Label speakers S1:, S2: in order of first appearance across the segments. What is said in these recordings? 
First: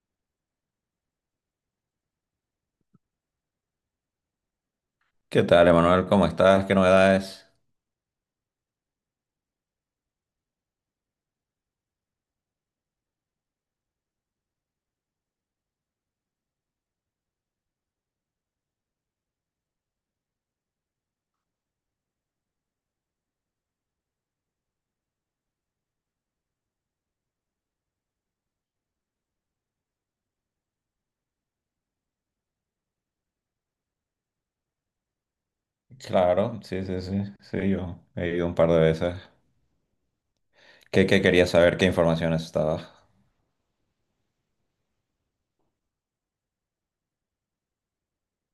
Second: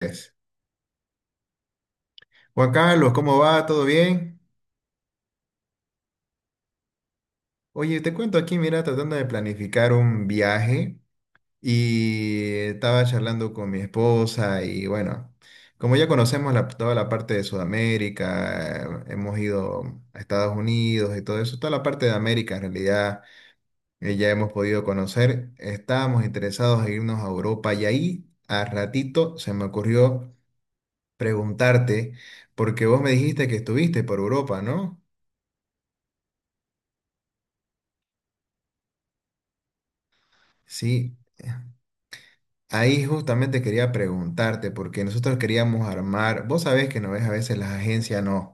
S1: Es. Juan Carlos, ¿cómo va? ¿Todo bien?
S2: ¿Qué tal, Emanuel? ¿Cómo estás? ¿Qué novedades?
S1: Oye, te cuento aquí, mira, tratando de planificar un viaje y estaba charlando con mi esposa y bueno, como ya conocemos toda la parte de Sudamérica, hemos ido a Estados Unidos y todo eso, toda la parte de América en realidad ya hemos podido conocer, estábamos interesados en irnos a Europa y ahí a ratito se me ocurrió preguntarte, porque vos me dijiste que estuviste por Europa, ¿no?
S2: Claro, sí, sí, sí, sí, yo he ido un par de veces. ¿Qué,
S1: Sí.
S2: qué querías saber? ¿Qué información estaba?
S1: Ahí justamente quería preguntarte, porque nosotros queríamos armar, vos sabés que no ves, a veces las agencias nos,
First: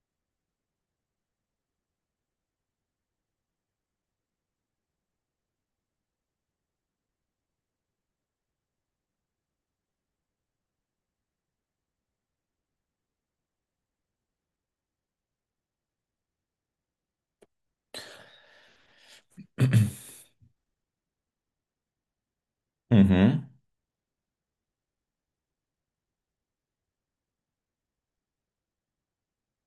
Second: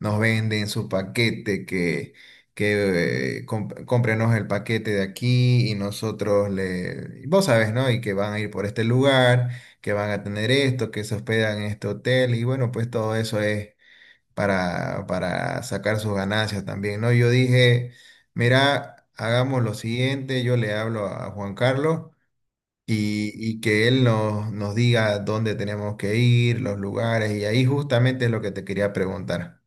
S1: nos venden su paquete, cómprenos el paquete de aquí y nosotros le, vos sabés, ¿no? Y que van a ir por este lugar, que van a tener esto, que se hospedan en este hotel y bueno, pues todo eso es para sacar sus ganancias también, ¿no? Yo dije, mira, hagamos lo siguiente, yo le hablo a Juan Carlos y,
S2: Ujú.
S1: y que él nos diga dónde tenemos que ir, los lugares, y ahí justamente es lo que te quería preguntar.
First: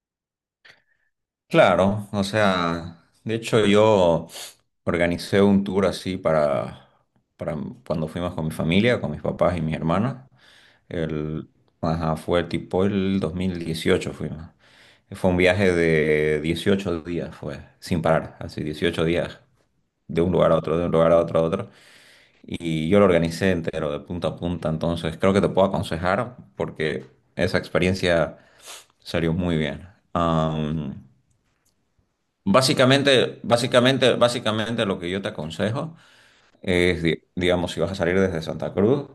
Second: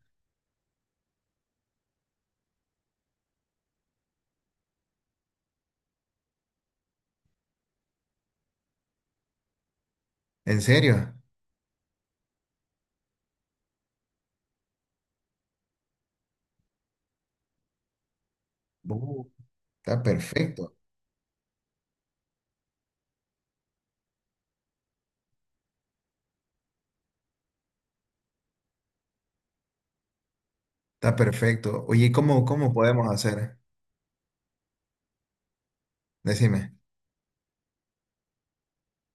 S2: Claro, o sea, de hecho yo organicé un tour así para cuando fuimos con mi familia, con mis papás y mis hermanas.
S1: ¿En serio?
S2: El, ajá, fue tipo el 2018 fuimos. Fue un viaje de 18 días, fue, sin parar, así 18
S1: Uh,
S2: días,
S1: está
S2: de un lugar a
S1: perfecto,
S2: otro, de un lugar a otro, a otro. Y yo lo organicé entero, de punta a punta, entonces creo que te puedo aconsejar porque esa experiencia salió muy bien. Am,
S1: está perfecto. Oye, ¿y ¿cómo podemos
S2: básicamente,
S1: hacer?
S2: básicamente, básicamente lo que yo te aconsejo
S1: Decime.
S2: es, digamos, si vas a salir desde Santa Cruz,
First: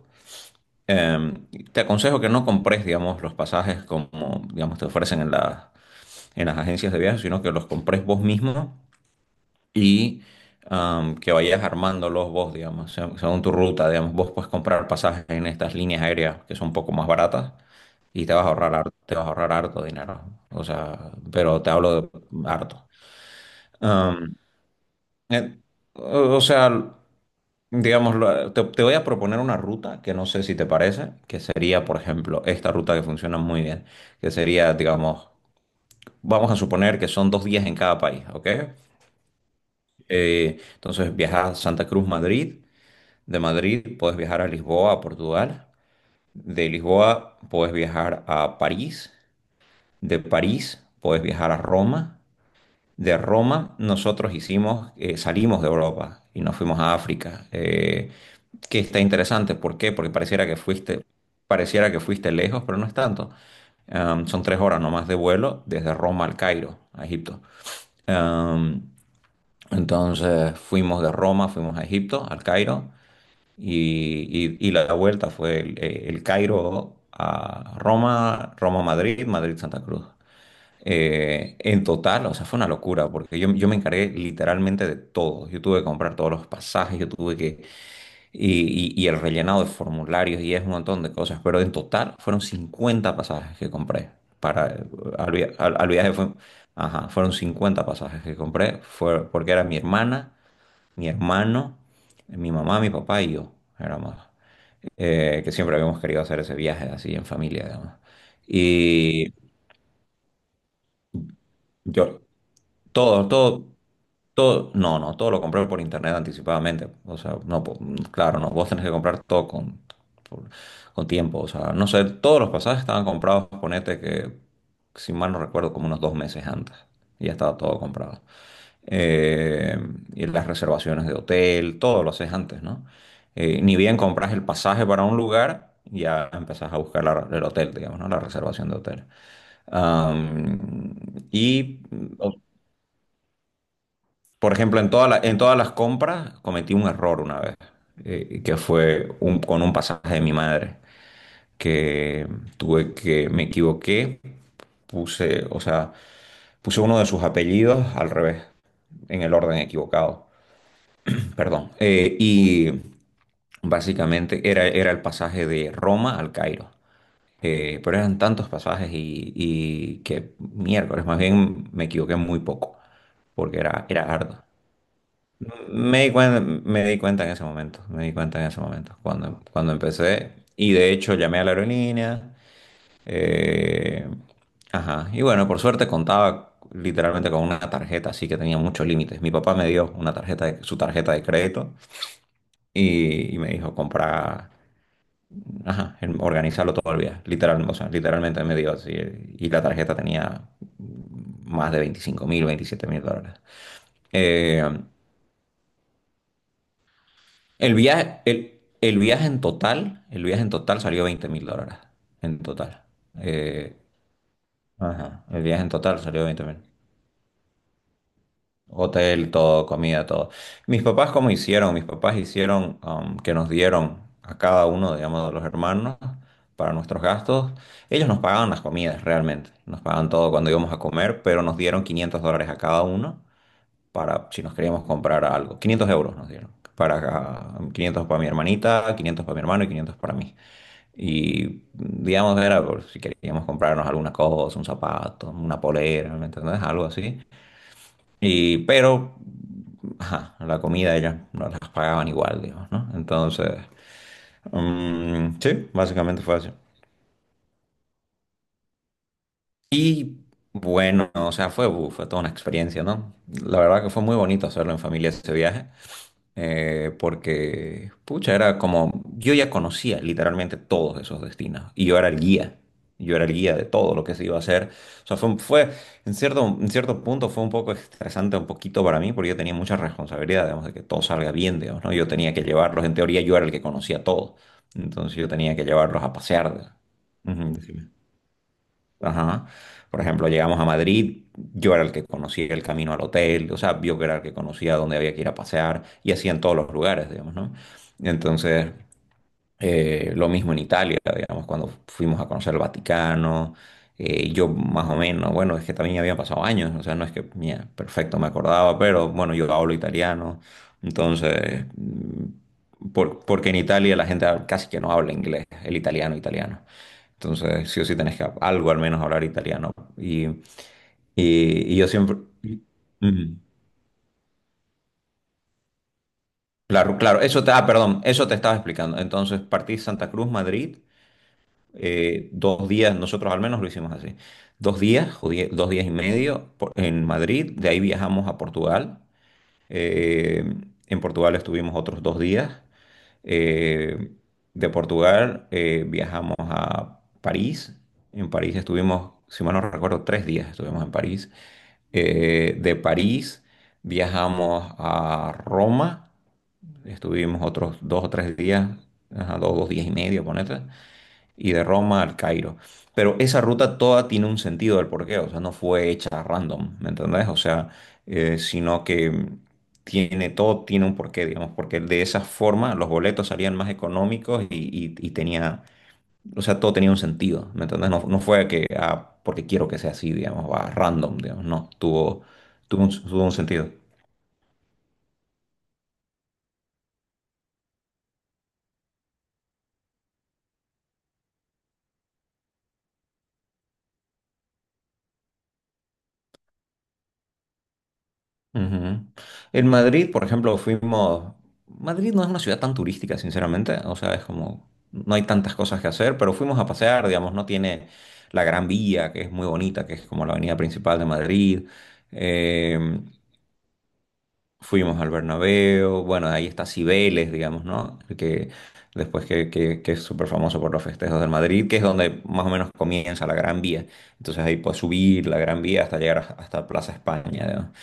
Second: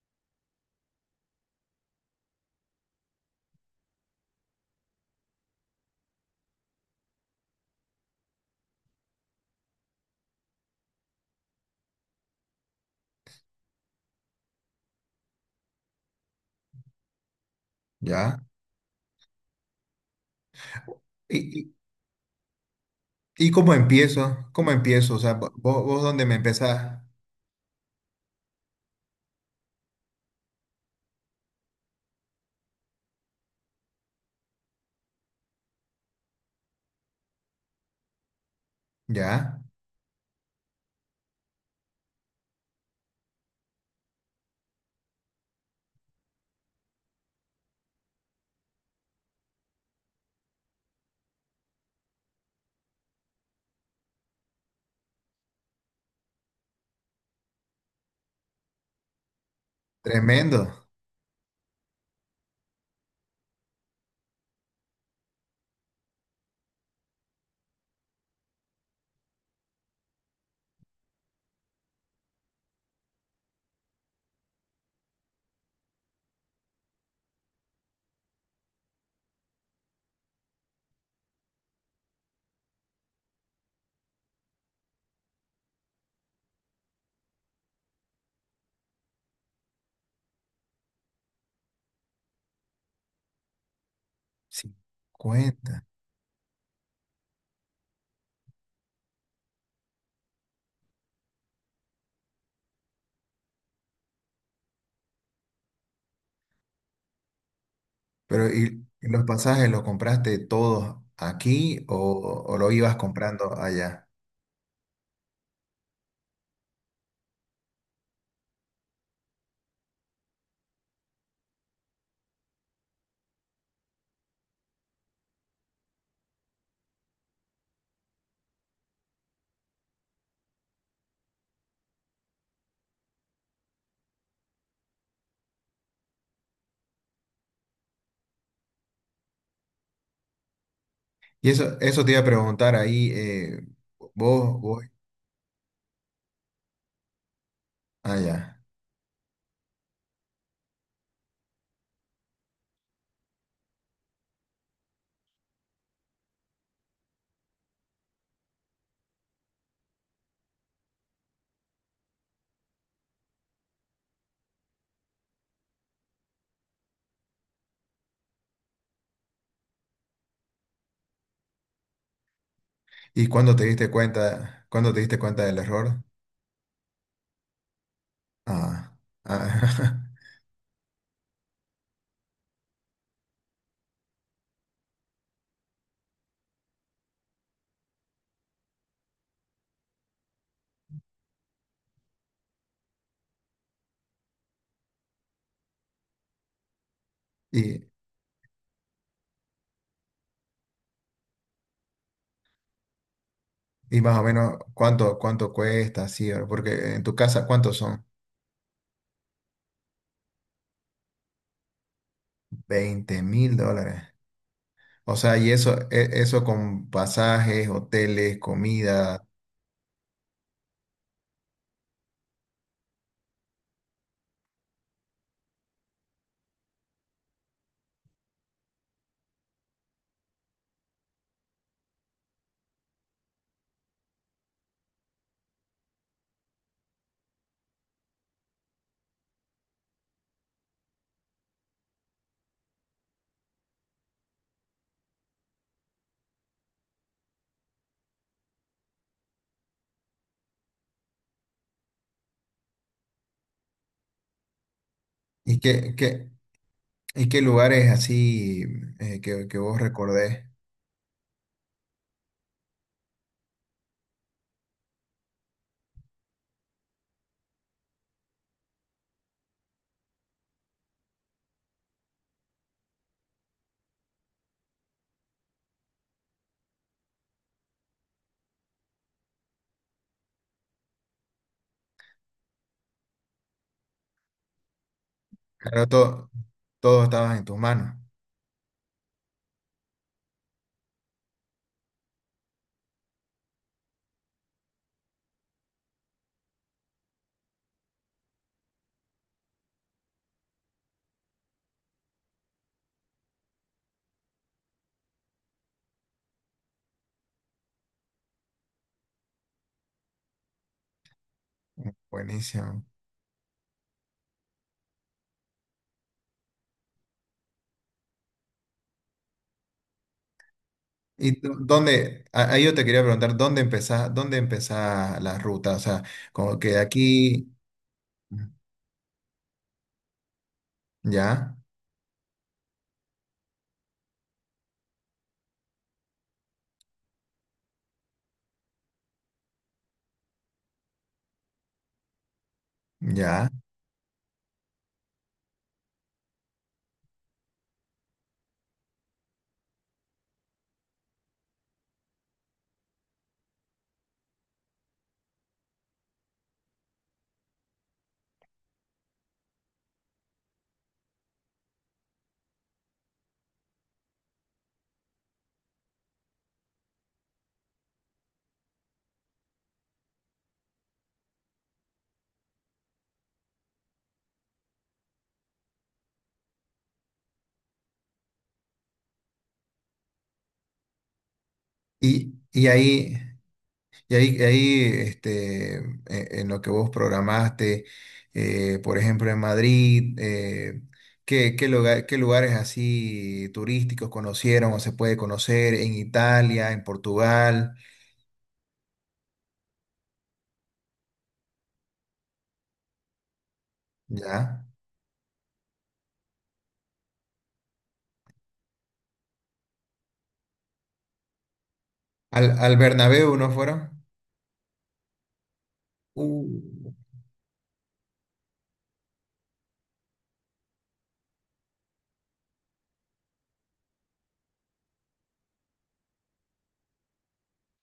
S2: em, te aconsejo que no compres, digamos, los pasajes como, digamos, te ofrecen en en las agencias de viajes, sino que los compres vos mismo y que vayas armándolos vos, digamos, según tu ruta, digamos, vos puedes comprar pasajes en estas líneas aéreas que son un poco más baratas y te
S1: ¿Ya?
S2: vas a ahorrar, te vas a ahorrar harto dinero, o sea,
S1: ¿Y,
S2: pero te
S1: y,
S2: hablo de harto.
S1: y cómo
S2: Am,
S1: empiezo? ¿Cómo empiezo? O sea,
S2: eh,
S1: ¿vos dónde me
S2: o sea,
S1: empezás?
S2: digamos, te voy a proponer una ruta que no sé si te parece, que sería, por ejemplo, esta ruta que funciona muy bien, que sería, digamos, vamos a suponer que son 2 días en cada país, ¿ok?
S1: ¿Ya?
S2: Entonces viajas a Santa Cruz, Madrid. De Madrid puedes viajar a Lisboa, a Portugal. De Lisboa puedes viajar a París. De París puedes viajar a Roma. De Roma nosotros hicimos, salimos de Europa y nos fuimos a África, que está interesante. ¿Por qué? Porque
S1: Tremendo.
S2: pareciera que fuiste lejos, pero no es tanto. Son 3 horas nomás de vuelo desde Roma al Cairo, a Egipto. Am, entonces fuimos de Roma, fuimos a Egipto, al Cairo. Y la vuelta fue el Cairo a Roma, Roma-Madrid, Madrid-Santa Cruz. En total, o sea, fue una locura porque yo me encargué literalmente de todo. Yo tuve que comprar todos los pasajes, yo tuve que... Y el rellenado de formularios y es un montón de cosas, pero en total fueron 50 pasajes que compré para... Al, via- al-
S1: 50.
S2: al viaje fue... Ajá, fueron 50 pasajes que compré, fue porque era mi hermana, mi hermano, mi mamá, mi papá y yo, éramos, que siempre habíamos querido hacer ese viaje así en familia, digamos.
S1: Pero ¿y los
S2: Y
S1: pasajes los compraste todos aquí
S2: yo,
S1: o lo ibas
S2: todo,
S1: comprando
S2: todo.
S1: allá?
S2: Todo, no, no, todo lo compré por internet anticipadamente. O sea, no, claro, no, vos tenés que comprar todo con, por- con tiempo. O sea, no sé, todos los pasajes estaban comprados, ponete que, si mal no recuerdo, como unos 2 meses antes. Y ya estaba todo comprado. Eh, y las reservaciones de hotel, todo lo haces antes, ¿no? Ni bien compras el pasaje para un lugar, ya empezás a buscar el hotel, digamos, ¿no? La reservación de hotel. Am,
S1: Y eso,
S2: y
S1: eso te iba a preguntar ahí,
S2: por
S1: vos,
S2: ejemplo,
S1: vos,
S2: en en todas las compras cometí un error una vez,
S1: ah, ya.
S2: que fue con un pasaje de mi madre, que tuve que, me equivoqué, puse, o sea, puse uno de sus apellidos al revés, en el orden equivocado, perdón. Y básicamente era, era el pasaje de Roma al Cairo. Pero eran tantos pasajes y que miércoles, más bien me equivoqué muy poco,
S1: ¿Y cuándo
S2: porque
S1: te
S2: era,
S1: diste
S2: era arduo.
S1: cuenta, cuándo te diste cuenta del error?
S2: Me di cuenta en ese momento, me di cuenta en ese
S1: Ah,
S2: momento, cuando,
S1: ah.
S2: cuando empecé. Y de hecho llamé a la aerolínea. eh, ajá. Y bueno, por suerte contaba literalmente con una tarjeta, así que tenía muchos límites. Mi papá me dio una tarjeta su tarjeta de crédito y me dijo comprar, ajá, organizarlo todo el viaje. Literal, o
S1: Y,
S2: sea, literalmente me dio así. Y la tarjeta tenía más de 25.000, 27.000 dólares.
S1: y más o menos,
S2: Eh,
S1: ¿cuánto cuesta? Sí, porque en tu casa,
S2: El
S1: ¿cuántos son?
S2: viaje, el viaje en total salió 20.000 dólares. En total.
S1: veinte mil
S2: Eh,
S1: dólares. O
S2: ajá,
S1: sea,
S2: el
S1: y
S2: viaje en
S1: eso,
S2: total
S1: e-
S2: salió
S1: eso
S2: 20 mil.
S1: con pasajes, hoteles, comida.
S2: Hotel, todo, comida, todo. Mis papás, ¿cómo hicieron? Mis papás hicieron, que nos dieron a cada uno, digamos, de los hermanos para nuestros gastos. Ellos nos pagaban las comidas realmente. Nos pagaban todo cuando íbamos a comer, pero nos dieron 500 dólares a cada uno para si nos queríamos comprar algo. 500 euros nos dieron. Para, 500 para mi hermanita, 500 para mi hermano y 500 para mí. Y digamos, era por si queríamos comprarnos alguna cosa, un zapato, una polera, ¿me entendés? Algo así. Y, pero, ajá, la comida ellas nos las pagaban igual, digamos, ¿no? Entonces, mm,
S1: ¿Y
S2: sí,
S1: qué,
S2: básicamente
S1: qué,
S2: fue así.
S1: y qué lugares así que vos
S2: Y
S1: recordés?
S2: bueno, o sea, fue toda una experiencia, ¿no? La verdad que fue muy bonito hacerlo en familia ese viaje, porque, pucha, era como, yo ya conocía literalmente todos esos destinos y yo era el guía, yo era el guía de todo lo que se iba a hacer. O sea, fue en cierto punto fue un poco estresante, un poquito para mí, porque yo tenía mucha responsabilidad, digamos, de que todo salga bien, digamos, ¿no? Yo tenía que llevarlos, en teoría yo era el que conocía todo, entonces yo tenía que
S1: Claro,
S2: llevarlos a
S1: todo,
S2: pasear.
S1: todo estaba en
S2: Ujú,
S1: tus
S2: decime.
S1: manos.
S2: Ajá. Por ejemplo, llegamos a Madrid, yo era el que conocía el camino al hotel, o sea, yo era el que conocía dónde había que ir a pasear y así en todos los lugares, digamos, ¿no? Entonces, lo mismo en Italia, digamos, cuando fuimos a conocer el Vaticano, yo más o menos, bueno, es que también habían pasado años, o sea, no es que, mira, perfecto, me acordaba, pero bueno, yo hablo italiano, entonces,
S1: Buenísimo.
S2: mm, porque en Italia la gente casi que no habla inglés, el italiano, italiano. Entonces, sí o sí tenés que algo al menos hablar italiano. Y,
S1: ¿Y
S2: y yo siempre...
S1: dónde? Ahí yo te quería
S2: Mm.
S1: preguntar, ¿dónde empezás la ruta? O sea, como que de
S2: Claro, claro,
S1: aquí,
S2: ah, perdón, eso te estaba explicando. Entonces, partí Santa Cruz, Madrid,
S1: ya,
S2: 2 días, nosotros al menos lo hicimos así, 2 días, o 2 días y medio en Madrid, de ahí viajamos a Portugal, eh, en Portugal estuvimos otros 2 días,
S1: ya.
S2: eh, de Portugal viajamos a París, en París estuvimos, si mal no recuerdo, 3 días estuvimos en París, de París viajamos a Roma, estuvimos otros 2 o 3 días, ajá, dos, 2 días y medio, ponete, y de Roma al Cairo. Pero esa ruta toda tiene un sentido del porqué, o sea, no fue hecha random, ¿me entendés? O sea, sino que tiene todo, tiene un porqué, digamos, porque de esa forma los boletos salían más económicos y, y tenía, o sea, todo tenía un sentido, ¿me entendés? No, no fue que, ah, porque quiero que sea así, digamos, va random, digamos, no, tuvo,
S1: Y, y
S2: tuvo un
S1: ahí,
S2: tuvo un sentido.
S1: y ahí, en lo que vos programaste, por ejemplo, en Madrid, ¿qué lugares así turísticos conocieron o se puede conocer en Italia, en Portugal?
S2: Ujú. En Madrid, por ejemplo, fuimos... Madrid no es una ciudad tan turística, sinceramente. O sea, es
S1: ¿Ya?
S2: como... No hay tantas cosas que hacer, pero fuimos a pasear, digamos. No, tiene la Gran Vía, que es muy bonita, que es como la avenida principal de Madrid.
S1: ¿Al
S2: Eh,
S1: Bernabéu no fueron?
S2: Fuimos al Bernabéu,
S1: Uh,
S2: bueno, ahí está Cibeles, digamos, ¿no? Que después que, que es súper famoso por los festejos del Madrid, que es donde más o menos comienza la Gran Vía. Entonces ahí puedes subir la Gran Vía hasta llegar a- hasta Plaza España, ¿no?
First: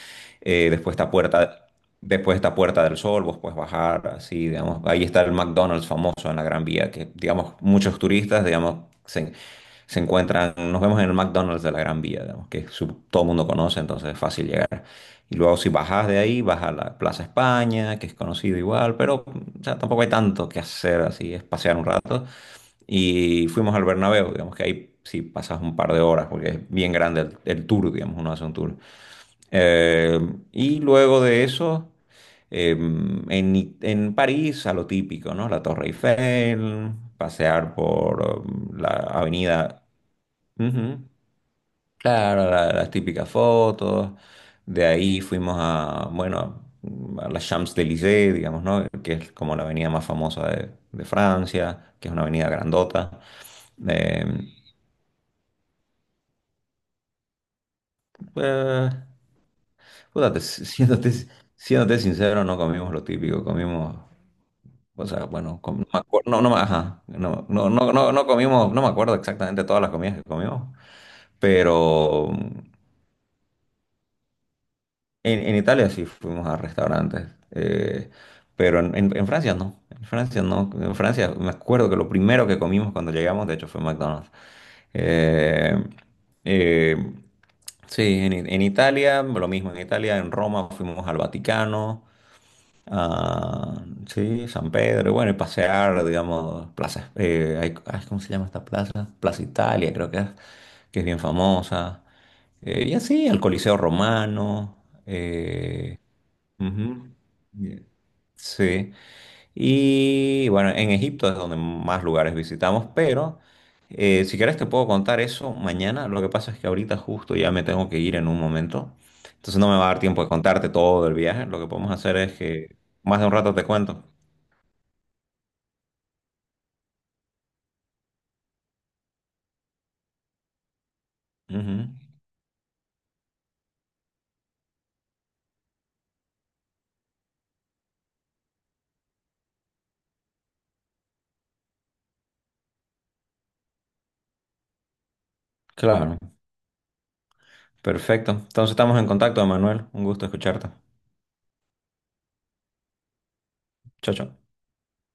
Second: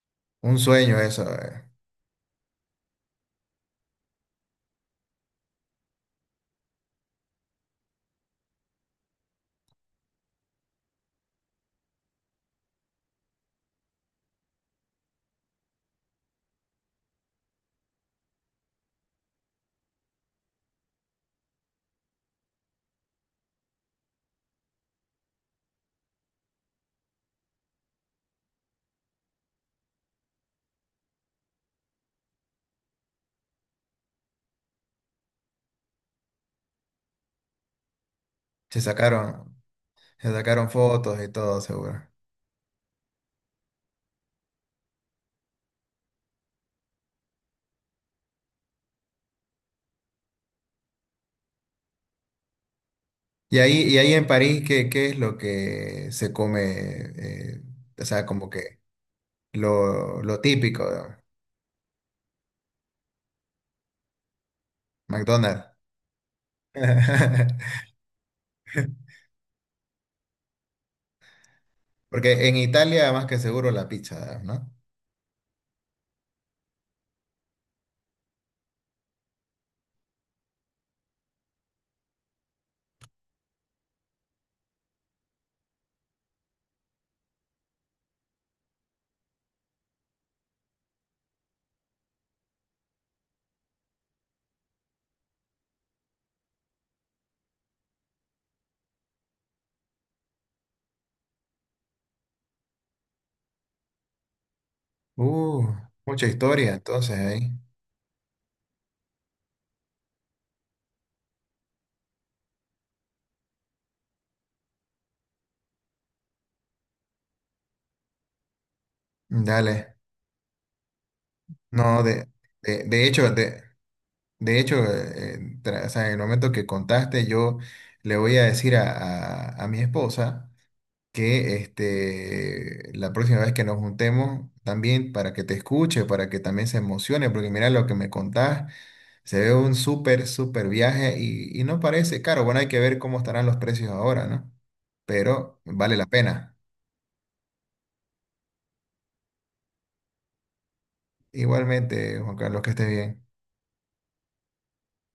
S1: un
S2: Eh, después
S1: sueño
S2: está
S1: eso.
S2: Puerta, después está Puerta del Sol, vos puedes bajar, así, digamos. Ahí está el McDonald's famoso en la Gran Vía, que, digamos, muchos turistas, digamos, se, se encuentran, nos vemos en el McDonald's de la Gran Vía, digamos, todo el mundo conoce, entonces es fácil llegar. Y luego si bajas de ahí, vas a la Plaza España, que es conocido igual, pero o sea, tampoco hay tanto que hacer así, es pasear un rato. Y fuimos al Bernabéu, digamos que ahí sí pasas un par de horas, porque es bien grande el tour, digamos, uno hace un tour. Eh, y luego de eso, eh, en París, a lo típico, ¿no? La Torre Eiffel, pasear por,
S1: Se
S2: la
S1: sacaron,
S2: avenida...
S1: se sacaron
S2: Ujú.
S1: fotos y todo, seguro.
S2: Claro, la- las típicas fotos. De ahí fuimos a, bueno, a la Champs-Élysées, digamos, ¿no? Que es como la avenida más famosa de Francia, que es una avenida grandota.
S1: Y ahí en
S2: Eh,
S1: París, ¿qué es lo que se come? O sea, como que
S2: eh,
S1: lo,
S2: puta,
S1: lo
S2: te- si,
S1: típico,
S2: siéndote,
S1: ¿no?
S2: siéndote sincero, no comimos lo típico, comimos, o sea, bueno,
S1: McDonald's.
S2: com- no, me acuer- no, no me- ajá, no, no, no, no comimos, no me acuerdo exactamente todas las comidas que comimos, pero
S1: Porque en Italia, más que seguro, la pizza, ¿no?
S2: en Italia sí fuimos a restaurantes, pero en Francia no. En Francia no. En Francia me acuerdo que lo primero que comimos cuando llegamos, de hecho, fue McDonald's. Eh, eh, sí, en Italia, lo mismo. En Italia, en Roma fuimos al Vaticano. Ah, sí, San Pedro, y bueno, y pasear, digamos, plazas, ay, ¿cómo se llama esta plaza? Plaza Italia, creo que es bien famosa. Y así, al Coliseo Romano.
S1: Uh,
S2: eh,
S1: mucha historia,
S2: Ujú,
S1: entonces, ahí.
S2: y- sí. Y bueno, en Egipto es donde más lugares visitamos, pero, si quieres te puedo contar eso mañana. Lo que pasa es que ahorita justo ya me tengo que ir en un momento. Entonces no me va a
S1: Dale.
S2: dar tiempo de contarte todo del viaje. Lo que podemos
S1: No,
S2: hacer es que
S1: de, de
S2: más de
S1: hecho,
S2: un rato
S1: de,
S2: te cuento.
S1: de hecho, o sea, en el momento que contaste, yo le voy a decir a mi esposa que
S2: Ujú.
S1: la próxima vez que nos juntemos también para que te escuche, para que también se emocione, porque mira lo que me contás, se ve un súper, súper viaje y no parece caro. Bueno, hay que ver cómo estarán los precios ahora, ¿no? Pero vale la
S2: Claro,
S1: pena.
S2: perfecto. Entonces estamos en contacto, Manuel. Un gusto escucharte.
S1: Igualmente, Juan Carlos, que estés bien.
S2: Chao, chao.